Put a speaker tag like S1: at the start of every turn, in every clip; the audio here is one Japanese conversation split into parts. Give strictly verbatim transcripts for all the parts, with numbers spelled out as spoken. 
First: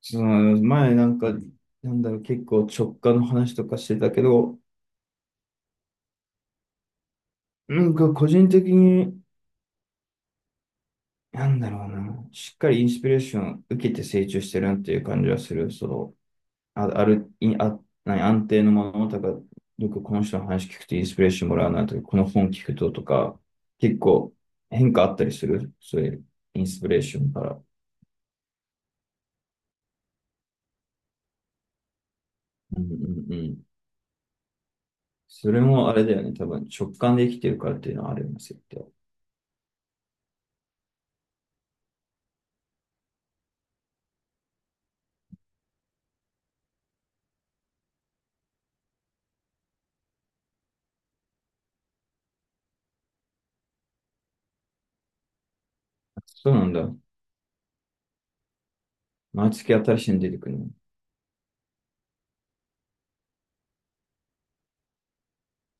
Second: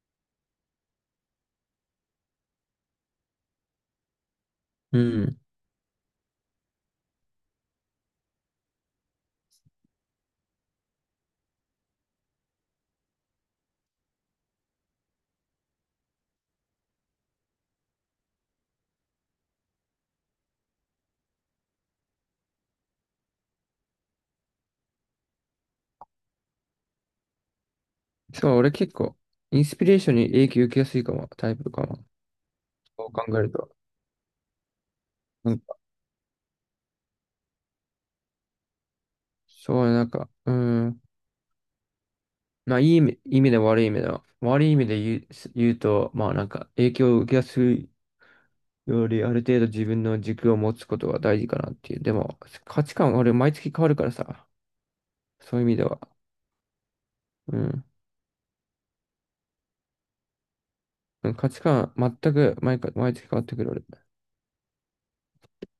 S1: そう、前なんか、なんだろう、結構直感の話とかしてたけど、
S2: うん。
S1: なんか個人的に、なんだろうな、しっかりインスピレーション受けて成長してるなっていう感じはする。その、あ、ある、いあ、何、安定のものとか、よくこの人の話聞くとインスピレーションもらうなとか、この本聞くととか、結構変化あったりする。そういうインスピレーションから。
S2: そう、俺結構、インスピレーションに影響受けやすいかも、タイプかも。
S1: うんう
S2: そう考
S1: んう
S2: える
S1: ん。
S2: と。な
S1: そ
S2: ん
S1: れ
S2: か
S1: もあれだよね。多分直感で生きてるからっていうのはあるんですよ。
S2: そう、なんか、うん。まあ、いい意味、意味で悪い意味では。悪い意味で言う、言うと、まあ、なんか、影響を受けやすいより、ある程度自分の軸を持つことが大事かなっていう。でも、価値観、俺、毎月変わるからさ。そういう意味では。
S1: そうなんだ。
S2: うん。
S1: 毎月新しいの出てくるの。
S2: うん、価値観、全く毎回、毎月変わってくる、俺。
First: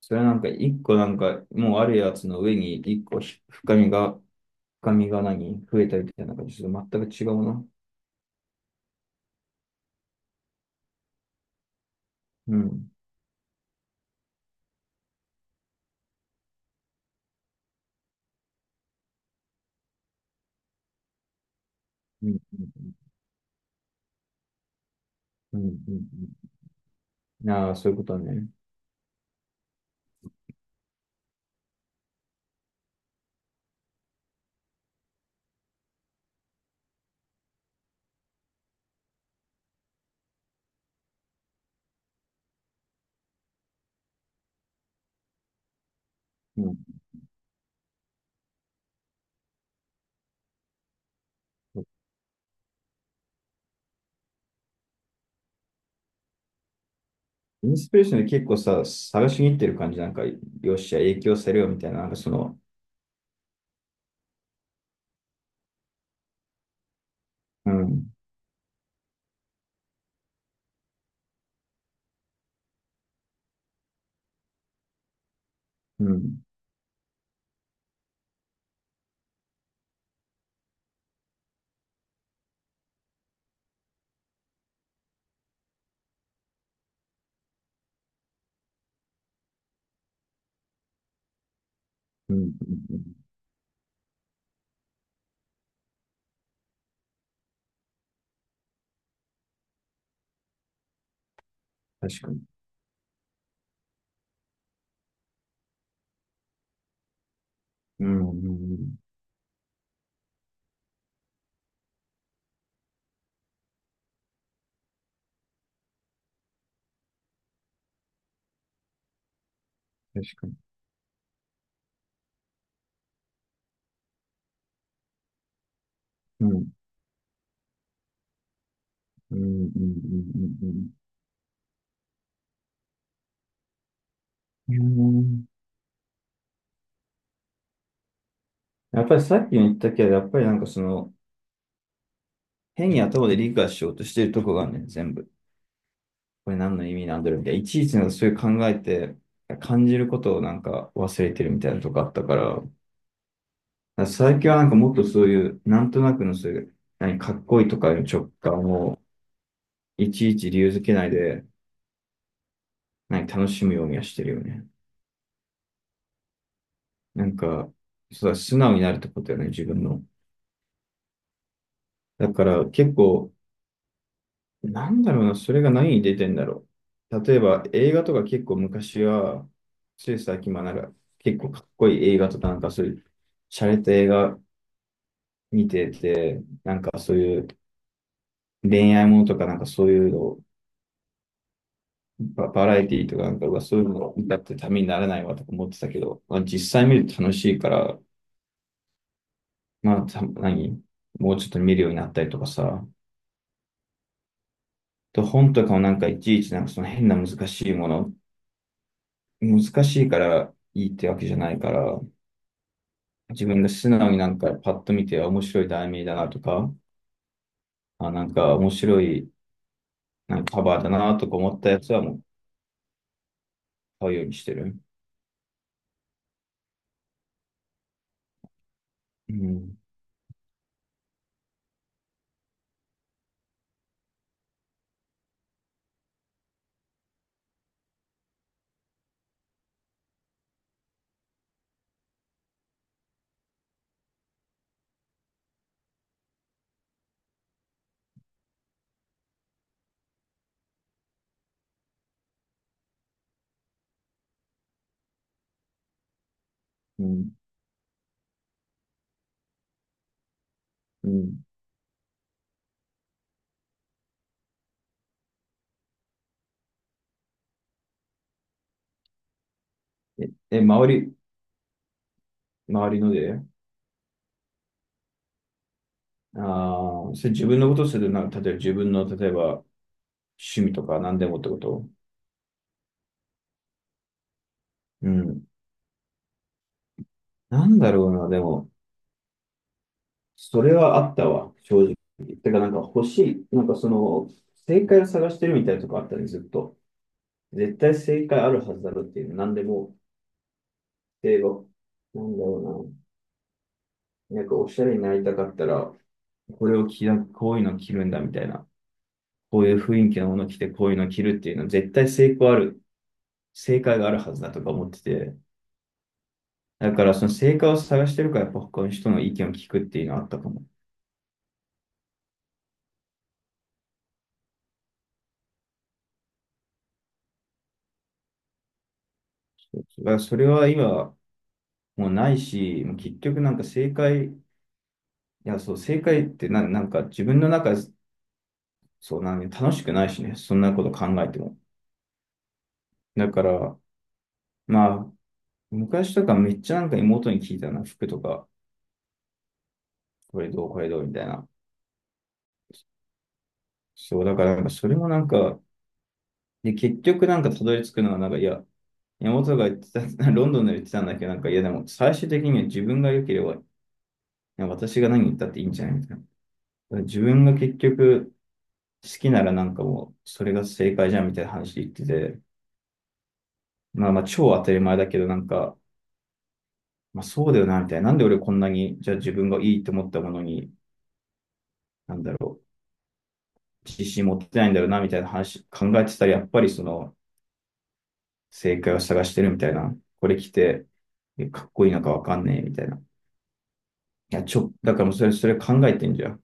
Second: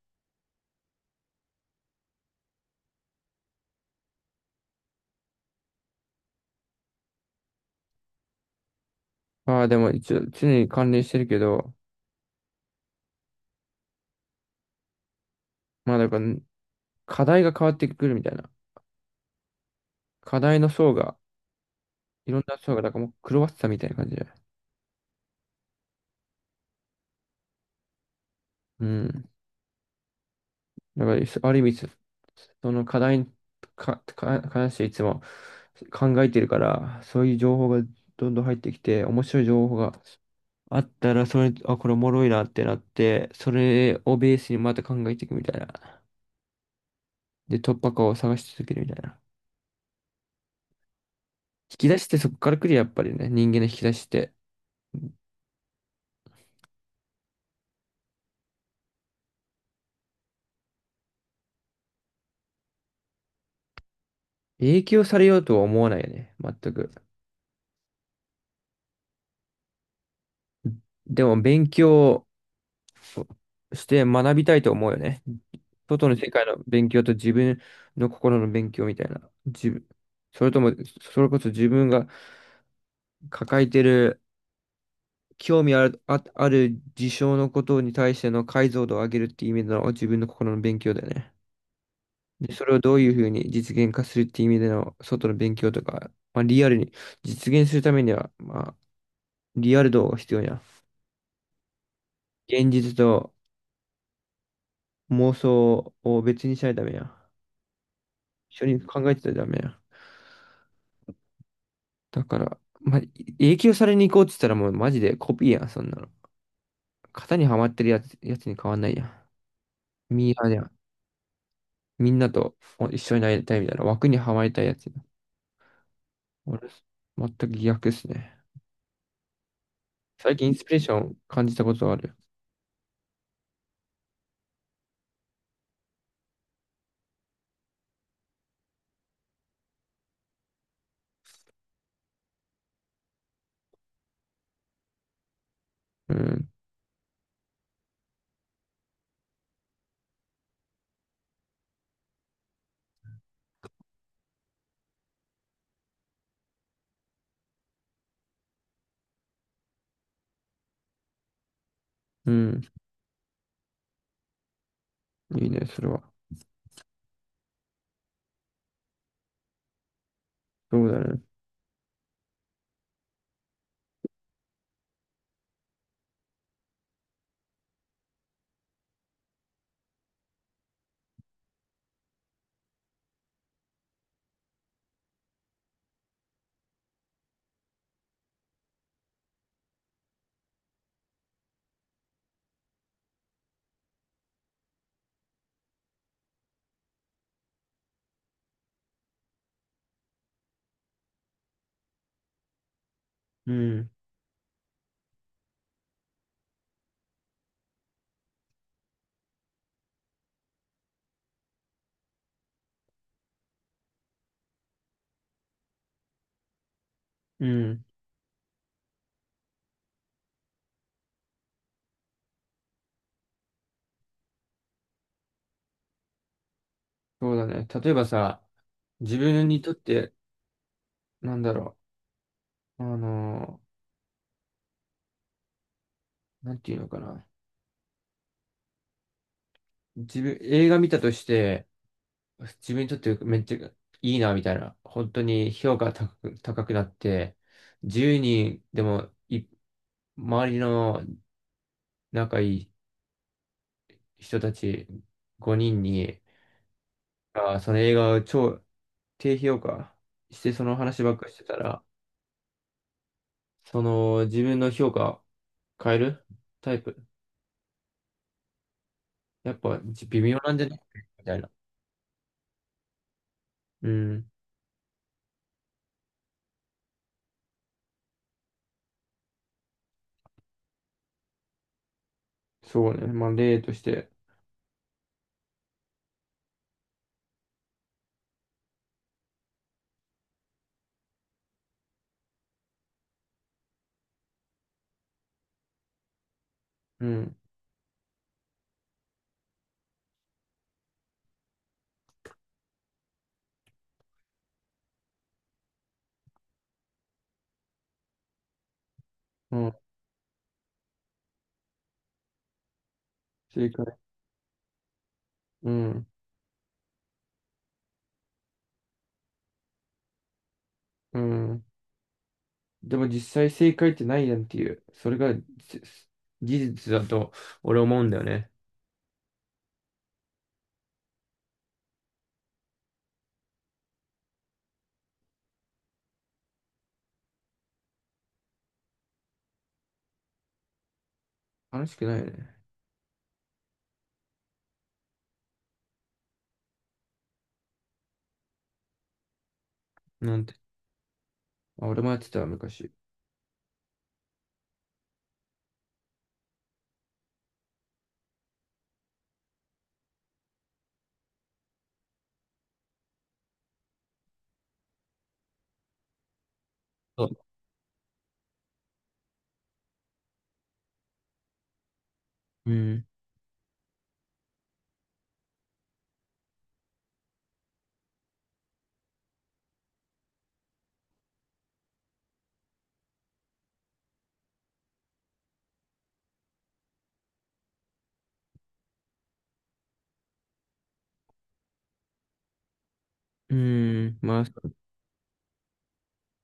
S1: それなんか一個なんかもうあるやつの上に一個深みが、深みが何増えたみたいな感じ。ちょっと全く違うな。
S2: まあ、でも、一応、常に関連してるけど、
S1: うん。
S2: まあ、だから、課題が変わってくるみたいな。課題の層が、
S1: う
S2: いろ
S1: ん。
S2: んな
S1: う
S2: 層が、だから
S1: ん。
S2: もう狂わせたみたいな感じで。
S1: うん。うん、ああー、そういうことね。
S2: うん。だから、そある意味、そその課題にか、か、関していつも考えてるから、そういう情報がどんどん入ってきて、面白い情報があったら、それ、あ、これおもろいなってなって、それをベースにまた考えていくみたいな。
S1: うん。
S2: で、突破口を探し続けるみたいな。引き出しってそこから来るやっぱりね、人間の引き出しって。
S1: インスピレーションで結構さ、探しに行ってる感じ。なんか、よっしゃ、影響されよみたいな。なんかその、
S2: 影響されようとは思わないよね、全く。
S1: うん。
S2: でも勉強そうして学びたいと思うよね。
S1: う
S2: 外の世
S1: ん。
S2: 界の勉強と自分の心の勉強みたいな。自分、それとも、それこそ自分が抱えてる興味ある、あ、ある事象のことに対しての解像度を上げるっていう意味での自分の心の勉強だよね。
S1: うん。う
S2: で、
S1: ん
S2: それをど
S1: う
S2: ういう
S1: ん、
S2: ふうに実現化するっていう意味での外の勉強とか、まあ、リアルに実現するためには、まあ、リアル度が必要やん。
S1: 確かに。
S2: 現実と妄想を別にしないためやん。
S1: うん。うんう
S2: 一緒に
S1: ん、
S2: 考えてたらダメや。だから、ま、影響されに行こうって言ったらもうマジでコピーやん、そんなの。型にはまってるやつ、やつに変わんないやん。
S1: 確
S2: ミー
S1: か
S2: ハー
S1: に。
S2: やん。みんなと一緒になりたいみたいな枠にはまりたいやつ。
S1: う
S2: 俺、
S1: ん。
S2: 全く逆っすね。
S1: うん。うん。
S2: 最近インス
S1: う
S2: ピレーシ
S1: ん。
S2: ョン感じたことある。
S1: うん。うん、やっぱりさっきも言ったけど、やっぱりなんかその、変に頭で理解しようとしているとこがあるね、全部。
S2: うん、
S1: これ何の意味なんだろうみたいな。いちいちなんかそういう考えて、感じることをなんか忘れてるみたいなとこあったから、だから最近はなんかもっとそういう、なんとなくのそういう、何かっこいいとかいう直感を、いちいち理由づけないで、
S2: うん、
S1: 何楽しむようにはしてるよね。
S2: いいね、それは。
S1: なんか、そうだ、素直になるってことよね、自分の。
S2: そうだね。
S1: だから結構、なんだろうな、それが何に出てんだろう。例えば映画とか結構昔は、つい最近まなんか結構かっこいい映画とかなんかそういう、洒落た映画見てて、なんかそういう恋愛ものとかなんかそういうの、バ、バラエティーとかなんかうわそういうの見たってためにならないわとか思ってたけど、まあ、実際見ると楽しいから、まあた、何もうちょっと見るようになったりとかさ、
S2: うん、
S1: と本とかもなんかいちいちなんかその変な難しいもの、難しいからいいってわけじゃないから、自分が素直になんかパッと見て面白い題名だなとか、
S2: うん、
S1: あ、なんか面白いなんかカバーだなとか思ったやつはもう買うようにしてる。
S2: そうだね。例えばさ、自
S1: う
S2: 分にとっ
S1: ん、
S2: て、なんだろう、あのーなんていうのかな。自分、映画見たとして、自分にとってめっちゃいいな、みたいな。本当に評価が高く、高くなって、じゅうにんでもい、周りの仲いい人たちごにんに、
S1: うん、
S2: あー、その映画を超低評価してその話
S1: う
S2: ばっかりして
S1: ん。
S2: たら、その自分の評価変えるタイプ。やっぱじ微
S1: え、
S2: 妙なん
S1: え、
S2: じゃない
S1: 周り、
S2: みたいな。
S1: 周りので、
S2: うん。
S1: ああ、それ自分のことするな、例えば自分の、例えば趣味とか何でもってこと。
S2: そうね。まあ例として。
S1: うん。なんだろうな、でも、それはあったわ、正直。てか、なんか欲しい、なんかその、正解を探してるみたいなとこあったね、ずっと。
S2: うん。
S1: 絶対正解あるはずだろうっていう、何でも例えば、なんだろうな。なんかおしゃれになりたかったら、これを着な、こういうの着るんだみたいな。
S2: う
S1: こうい
S2: ん。
S1: う雰囲気のもの着て、こういうの着るっていうのは絶対成功ある、
S2: 正
S1: 正解
S2: 解。
S1: があるはずだとか思ってて。
S2: うん。
S1: だからその正解を探してるから、やっぱ他の人の意見を聞くっていうのはあったかも。
S2: うん。でも実際正解ってないやんっていう、それがじ事実だと俺思うんだよね。
S1: そだからそれは今、もうないし、もう結局なんか正解、いや、そう、正解ってな、なんか自分の中、そうなん楽しくないしね、そんなこと考えても。
S2: 楽しくないよね。
S1: だから、まあ、昔とかめっちゃなんか妹に聞いたな、服とか、
S2: な
S1: こ
S2: ん
S1: れ
S2: て。
S1: どう、これどうみたいな。
S2: あ、俺もやってた昔。
S1: そう、だからなんかそれもなんか、で、結局なんかたどり着くのはなんか、いや、妹が言ってた、ロンドンで言ってたんだけど、なんか、いやでも最終的には自分が良ければ、いや私が何言ったっていいんじゃないみたいな。だから自
S2: そう、
S1: 分が結局好きならなんかもう、それが正解じゃんみたいな話で言ってて、
S2: うん。
S1: まあまあ超当たり前だけど、なんか、まあそうだよな、みたいな。なんで俺こんなに、じゃあ自分がいいと思ったものに、なんだろう。自信持ってないんだろうな、みたいな話考えてたら、やっぱりその、正解を探してるみたいな。これ着て、かっこいいのかわかんねえ、みたいな。い
S2: うん。ま
S1: や、
S2: あ、
S1: ちょ、だからもうそれ、それ考えてんじゃん。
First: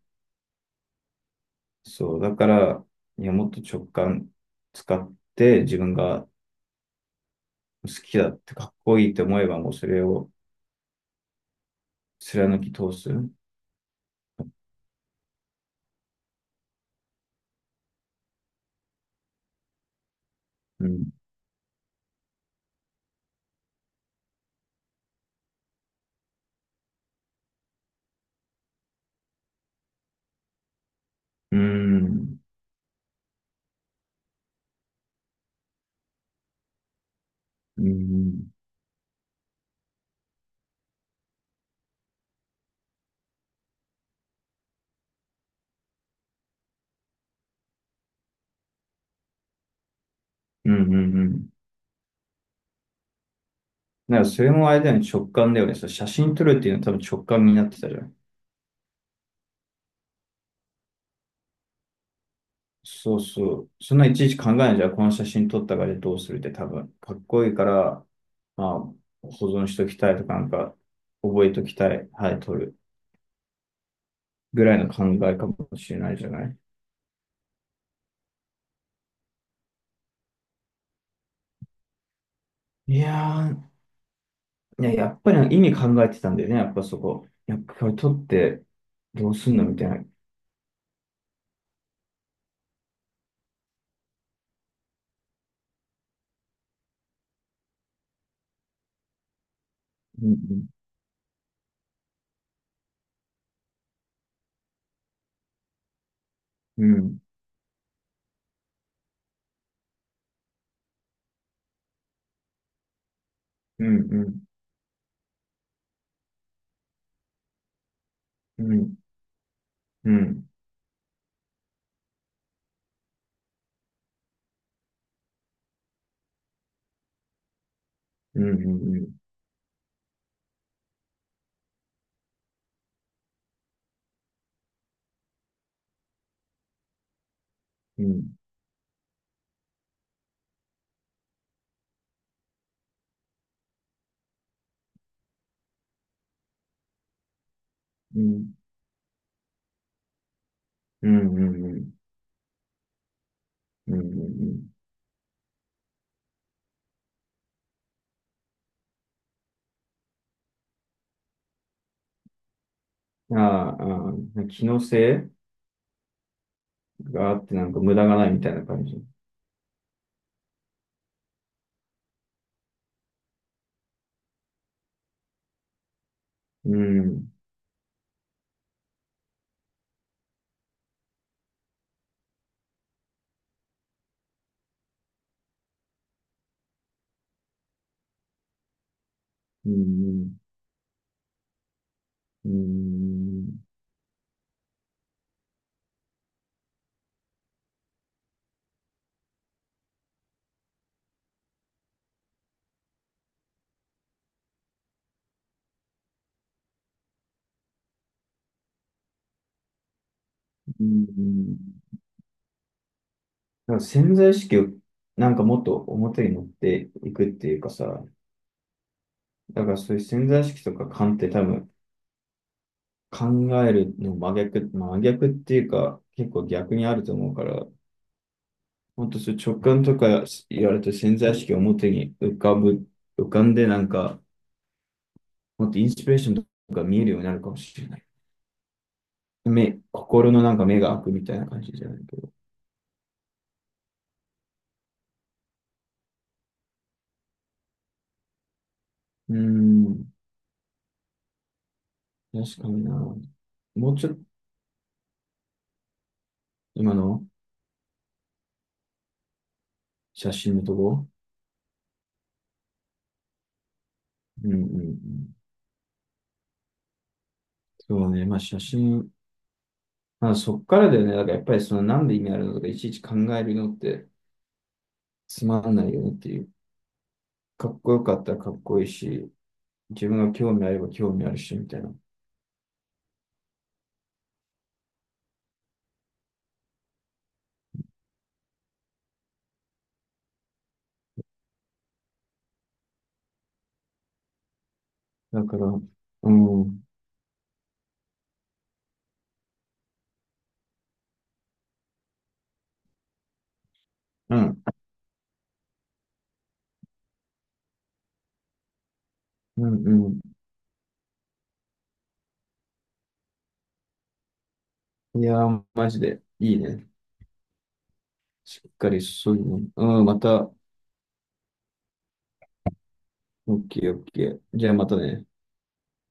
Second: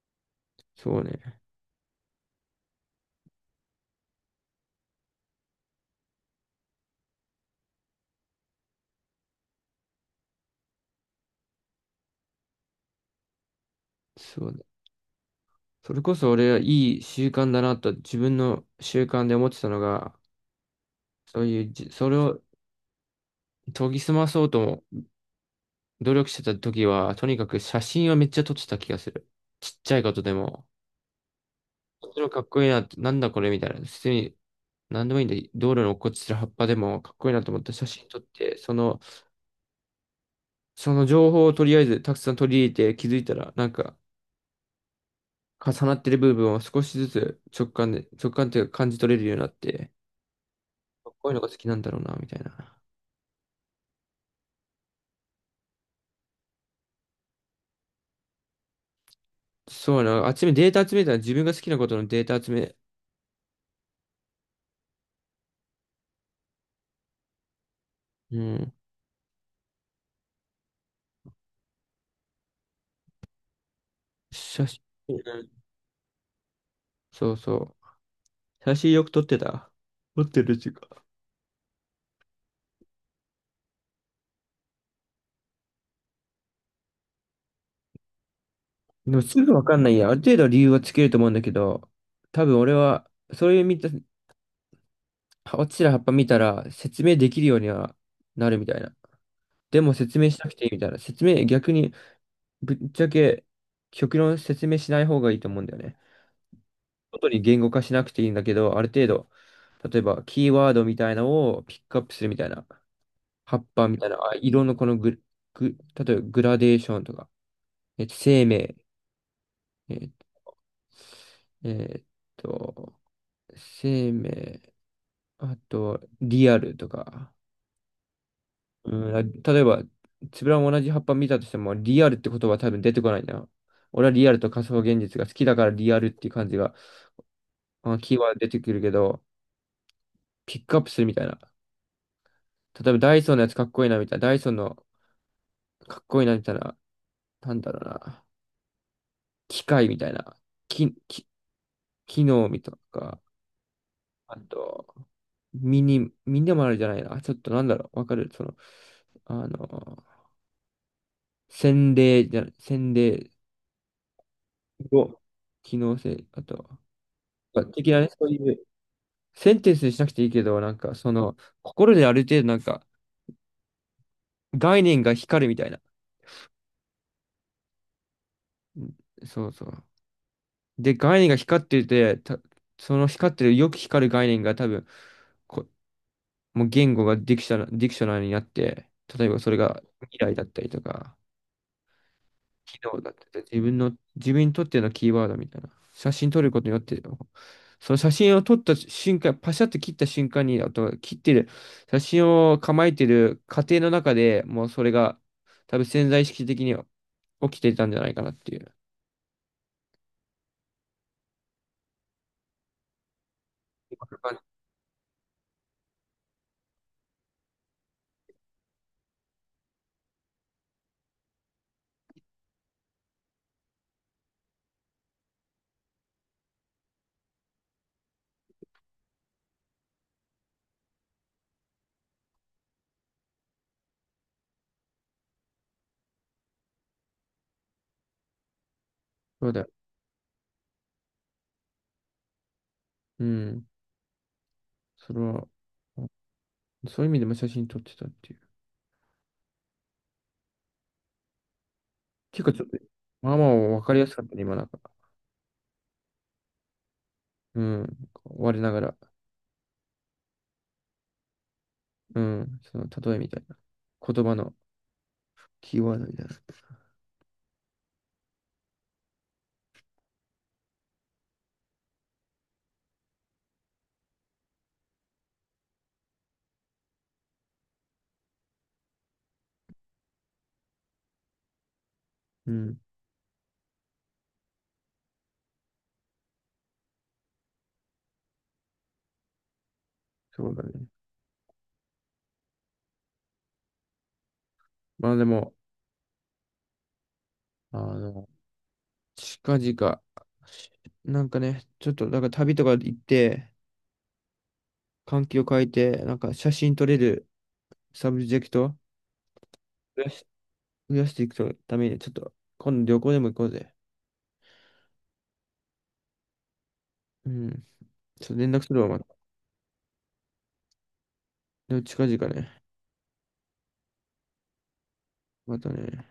S2: そうね。
S1: そう、だから、いや、もっと直感使って、自分が好きだってかっこいいって思えば、もうそれを貫き通す。う
S2: そうね。それこそ俺はいい習慣だなと自分の習慣で思ってたのが、
S1: ん。
S2: そういうじ、それを研ぎ澄まそうとも努力してた時は、とにかく写真をめっちゃ撮ってた気がする。ちっちゃいことでも。
S1: う
S2: こっちの
S1: ん。
S2: かっこいいなって、なんだこれみたいな。普通に、なんでもいいんで、道路に落っこちてる葉っぱでもかっこいいなと思って
S1: う
S2: 写真撮っ
S1: ん。
S2: て、その、その情報をとりあえずたくさん取り入れて気づいたら、なんか重なってる部分を少しずつ直感で、直感っていうか感じ取れるようになって、
S1: うん。うん。
S2: かっ
S1: う
S2: こいいのが
S1: ん。
S2: 好きなんだろうな、みたいな。
S1: だからそれもあれだよね、直感だよね。その写真撮るっていうのは多分直感になってたじゃん。
S2: そうな、集め、データ集めたら自分が好きなことのデータ集め、
S1: そうそう。そんないちいち考えないじゃん。この写真撮ったからどうするって多分。かっこいいから、
S2: う
S1: ま
S2: ん、
S1: あ、保存しときたいとか、なんか、覚えときたい。はい、撮る。ぐ
S2: 写
S1: らい
S2: 真、
S1: の考
S2: う
S1: えか
S2: ん、
S1: もしれないじゃない。
S2: そうそう。写真よく撮ってた。撮ってるか
S1: いやー、いや、やっぱり意味考えてたんだよね。やっぱそこ。やっぱこれ撮って
S2: でも
S1: どう
S2: す
S1: す
S2: ぐ
S1: ん
S2: わ
S1: の
S2: か
S1: み
S2: ん
S1: たい
S2: ない
S1: な。
S2: や。ある程度理由はつけると思うんだけど、多分俺は、そういう見た、落ちてる葉っぱ見たら説明できるようにはなるみたいな。でも説
S1: う
S2: 明しなくて
S1: ん、
S2: いいみたいな。説明、逆にぶっちゃけ極論説明しない方がいいと思うんだよね。
S1: うん、
S2: 外に言語化しなくていいんだけど、ある程度、例えばキーワードみたいなのをピックアップするみたいな。葉っ
S1: うん、
S2: ぱ
S1: う
S2: みたいな、あ、
S1: ん、
S2: 色のこのグ、グ、例えばグラデーションとか、えっと、生
S1: う
S2: 命、
S1: ん、
S2: えっ
S1: うん、う
S2: と、
S1: ん、
S2: えっと生命、あと、リアルとか。
S1: うん、
S2: うん、例えば、つぶらも同じ葉っぱ見たとしても、リアルって言葉は多分出てこないな。俺はリアルと仮想現実が好きだからリアルっていう感じが、まあ、
S1: うん、う
S2: キーワ
S1: ん、
S2: ード出てくるけど、ピックアップするみたいな。例えばダイソーのやつかっこいいなみたいな、ダイソーのかっこいいなみたいな、なんだろう
S1: う
S2: な。
S1: ん、
S2: 機械みたいな。き、
S1: うん、
S2: き、
S1: うん、うん、
S2: 機能みたいなか。
S1: うん、う
S2: あ
S1: ん、
S2: と、ミニ、ミニもあるじゃないな。ちょっとなんだろう。わかるその、あの、洗礼じゃ、洗礼、
S1: うん、ああ、ああ機能
S2: お、
S1: 性
S2: 機能性、あとは、
S1: があって
S2: ま
S1: な
S2: あ
S1: んか
S2: 的
S1: 無
S2: な
S1: 駄
S2: ね、
S1: が
S2: そ
S1: な
S2: う
S1: い
S2: い
S1: みたい
S2: う、
S1: な感じ。
S2: センテンスにしなくていいけど、なんか、その、心である程度、なんか、概念が光るみたいな。
S1: うん。
S2: うん、そうそう。で、概念が光ってて、た、その光ってる、よく光る概念が多分、こ、もう言語がディクショナ、ディクショナリになって、例えばそれ
S1: う
S2: が未来
S1: ん。
S2: だったりとか、
S1: う
S2: 機能だってて、
S1: ん。
S2: 自分の、自分にとってのキーワードみたいな。写真撮ることによって、その写真を撮った瞬間、パシャッと切った瞬間に、あとは切ってる、写真を構えてる過程の中でもうそれが多分潜在意識的には起きていたんじゃないかなっていう。
S1: うん。なんか潜在意識をなんかもっと表に持っていくっていうかさ、だからそういう潜在意識とか勘って多分考えるの真逆、真逆っていうか結構逆にあると思うから、ほんとそういう直感とか言われて潜在意識を表に浮かぶ、浮かんでなんかもっとインスピレーションとか見えるようになるかもしれない。
S2: そうだよ。
S1: 目、心のなんか目が開くみたいな感じじゃないけど。
S2: うん。それは、そういう意味でも写真撮ってたっていう。
S1: うーん、
S2: 結構ち
S1: 確
S2: ょっ
S1: か
S2: と、
S1: にな。
S2: まあまあ分
S1: も
S2: か
S1: う
S2: りや
S1: ちょっ
S2: す
S1: と、
S2: かったね、今なんか。
S1: 今の
S2: うん。我ながら。
S1: 写真のとこ。
S2: うん。その例えみたいな。言葉
S1: うん
S2: の
S1: うんうん。
S2: キーワードみたいな。
S1: そうね、まあ写真、まあそっからだよね、だからやっぱりそのなんで意味あるのとかいちいち考えるのってつまんないよねっていう。かっこよかったらかっこいいし、自分が興味あれば興味あるし、みたいな。
S2: うん。そうだね。まあで
S1: だ
S2: も、
S1: から、うん、うん、
S2: あの、近々、なんかね、ちょっと、なんか旅とか行って、環境を変えて、なんか写真撮れるサブジェクトを
S1: うん、
S2: 増
S1: う
S2: やし、
S1: ん。
S2: 増やしていくために、ちょっと、今度旅行でも行こうぜ。
S1: いやー、マジでいいね。
S2: うん。ちょっと連
S1: し
S2: 絡
S1: っ
S2: するわ、
S1: か
S2: ま
S1: り
S2: た。
S1: そういうの。うん、また、オ
S2: でも近々ね。
S1: ッケーオッケー。じゃあまたね。
S2: またね。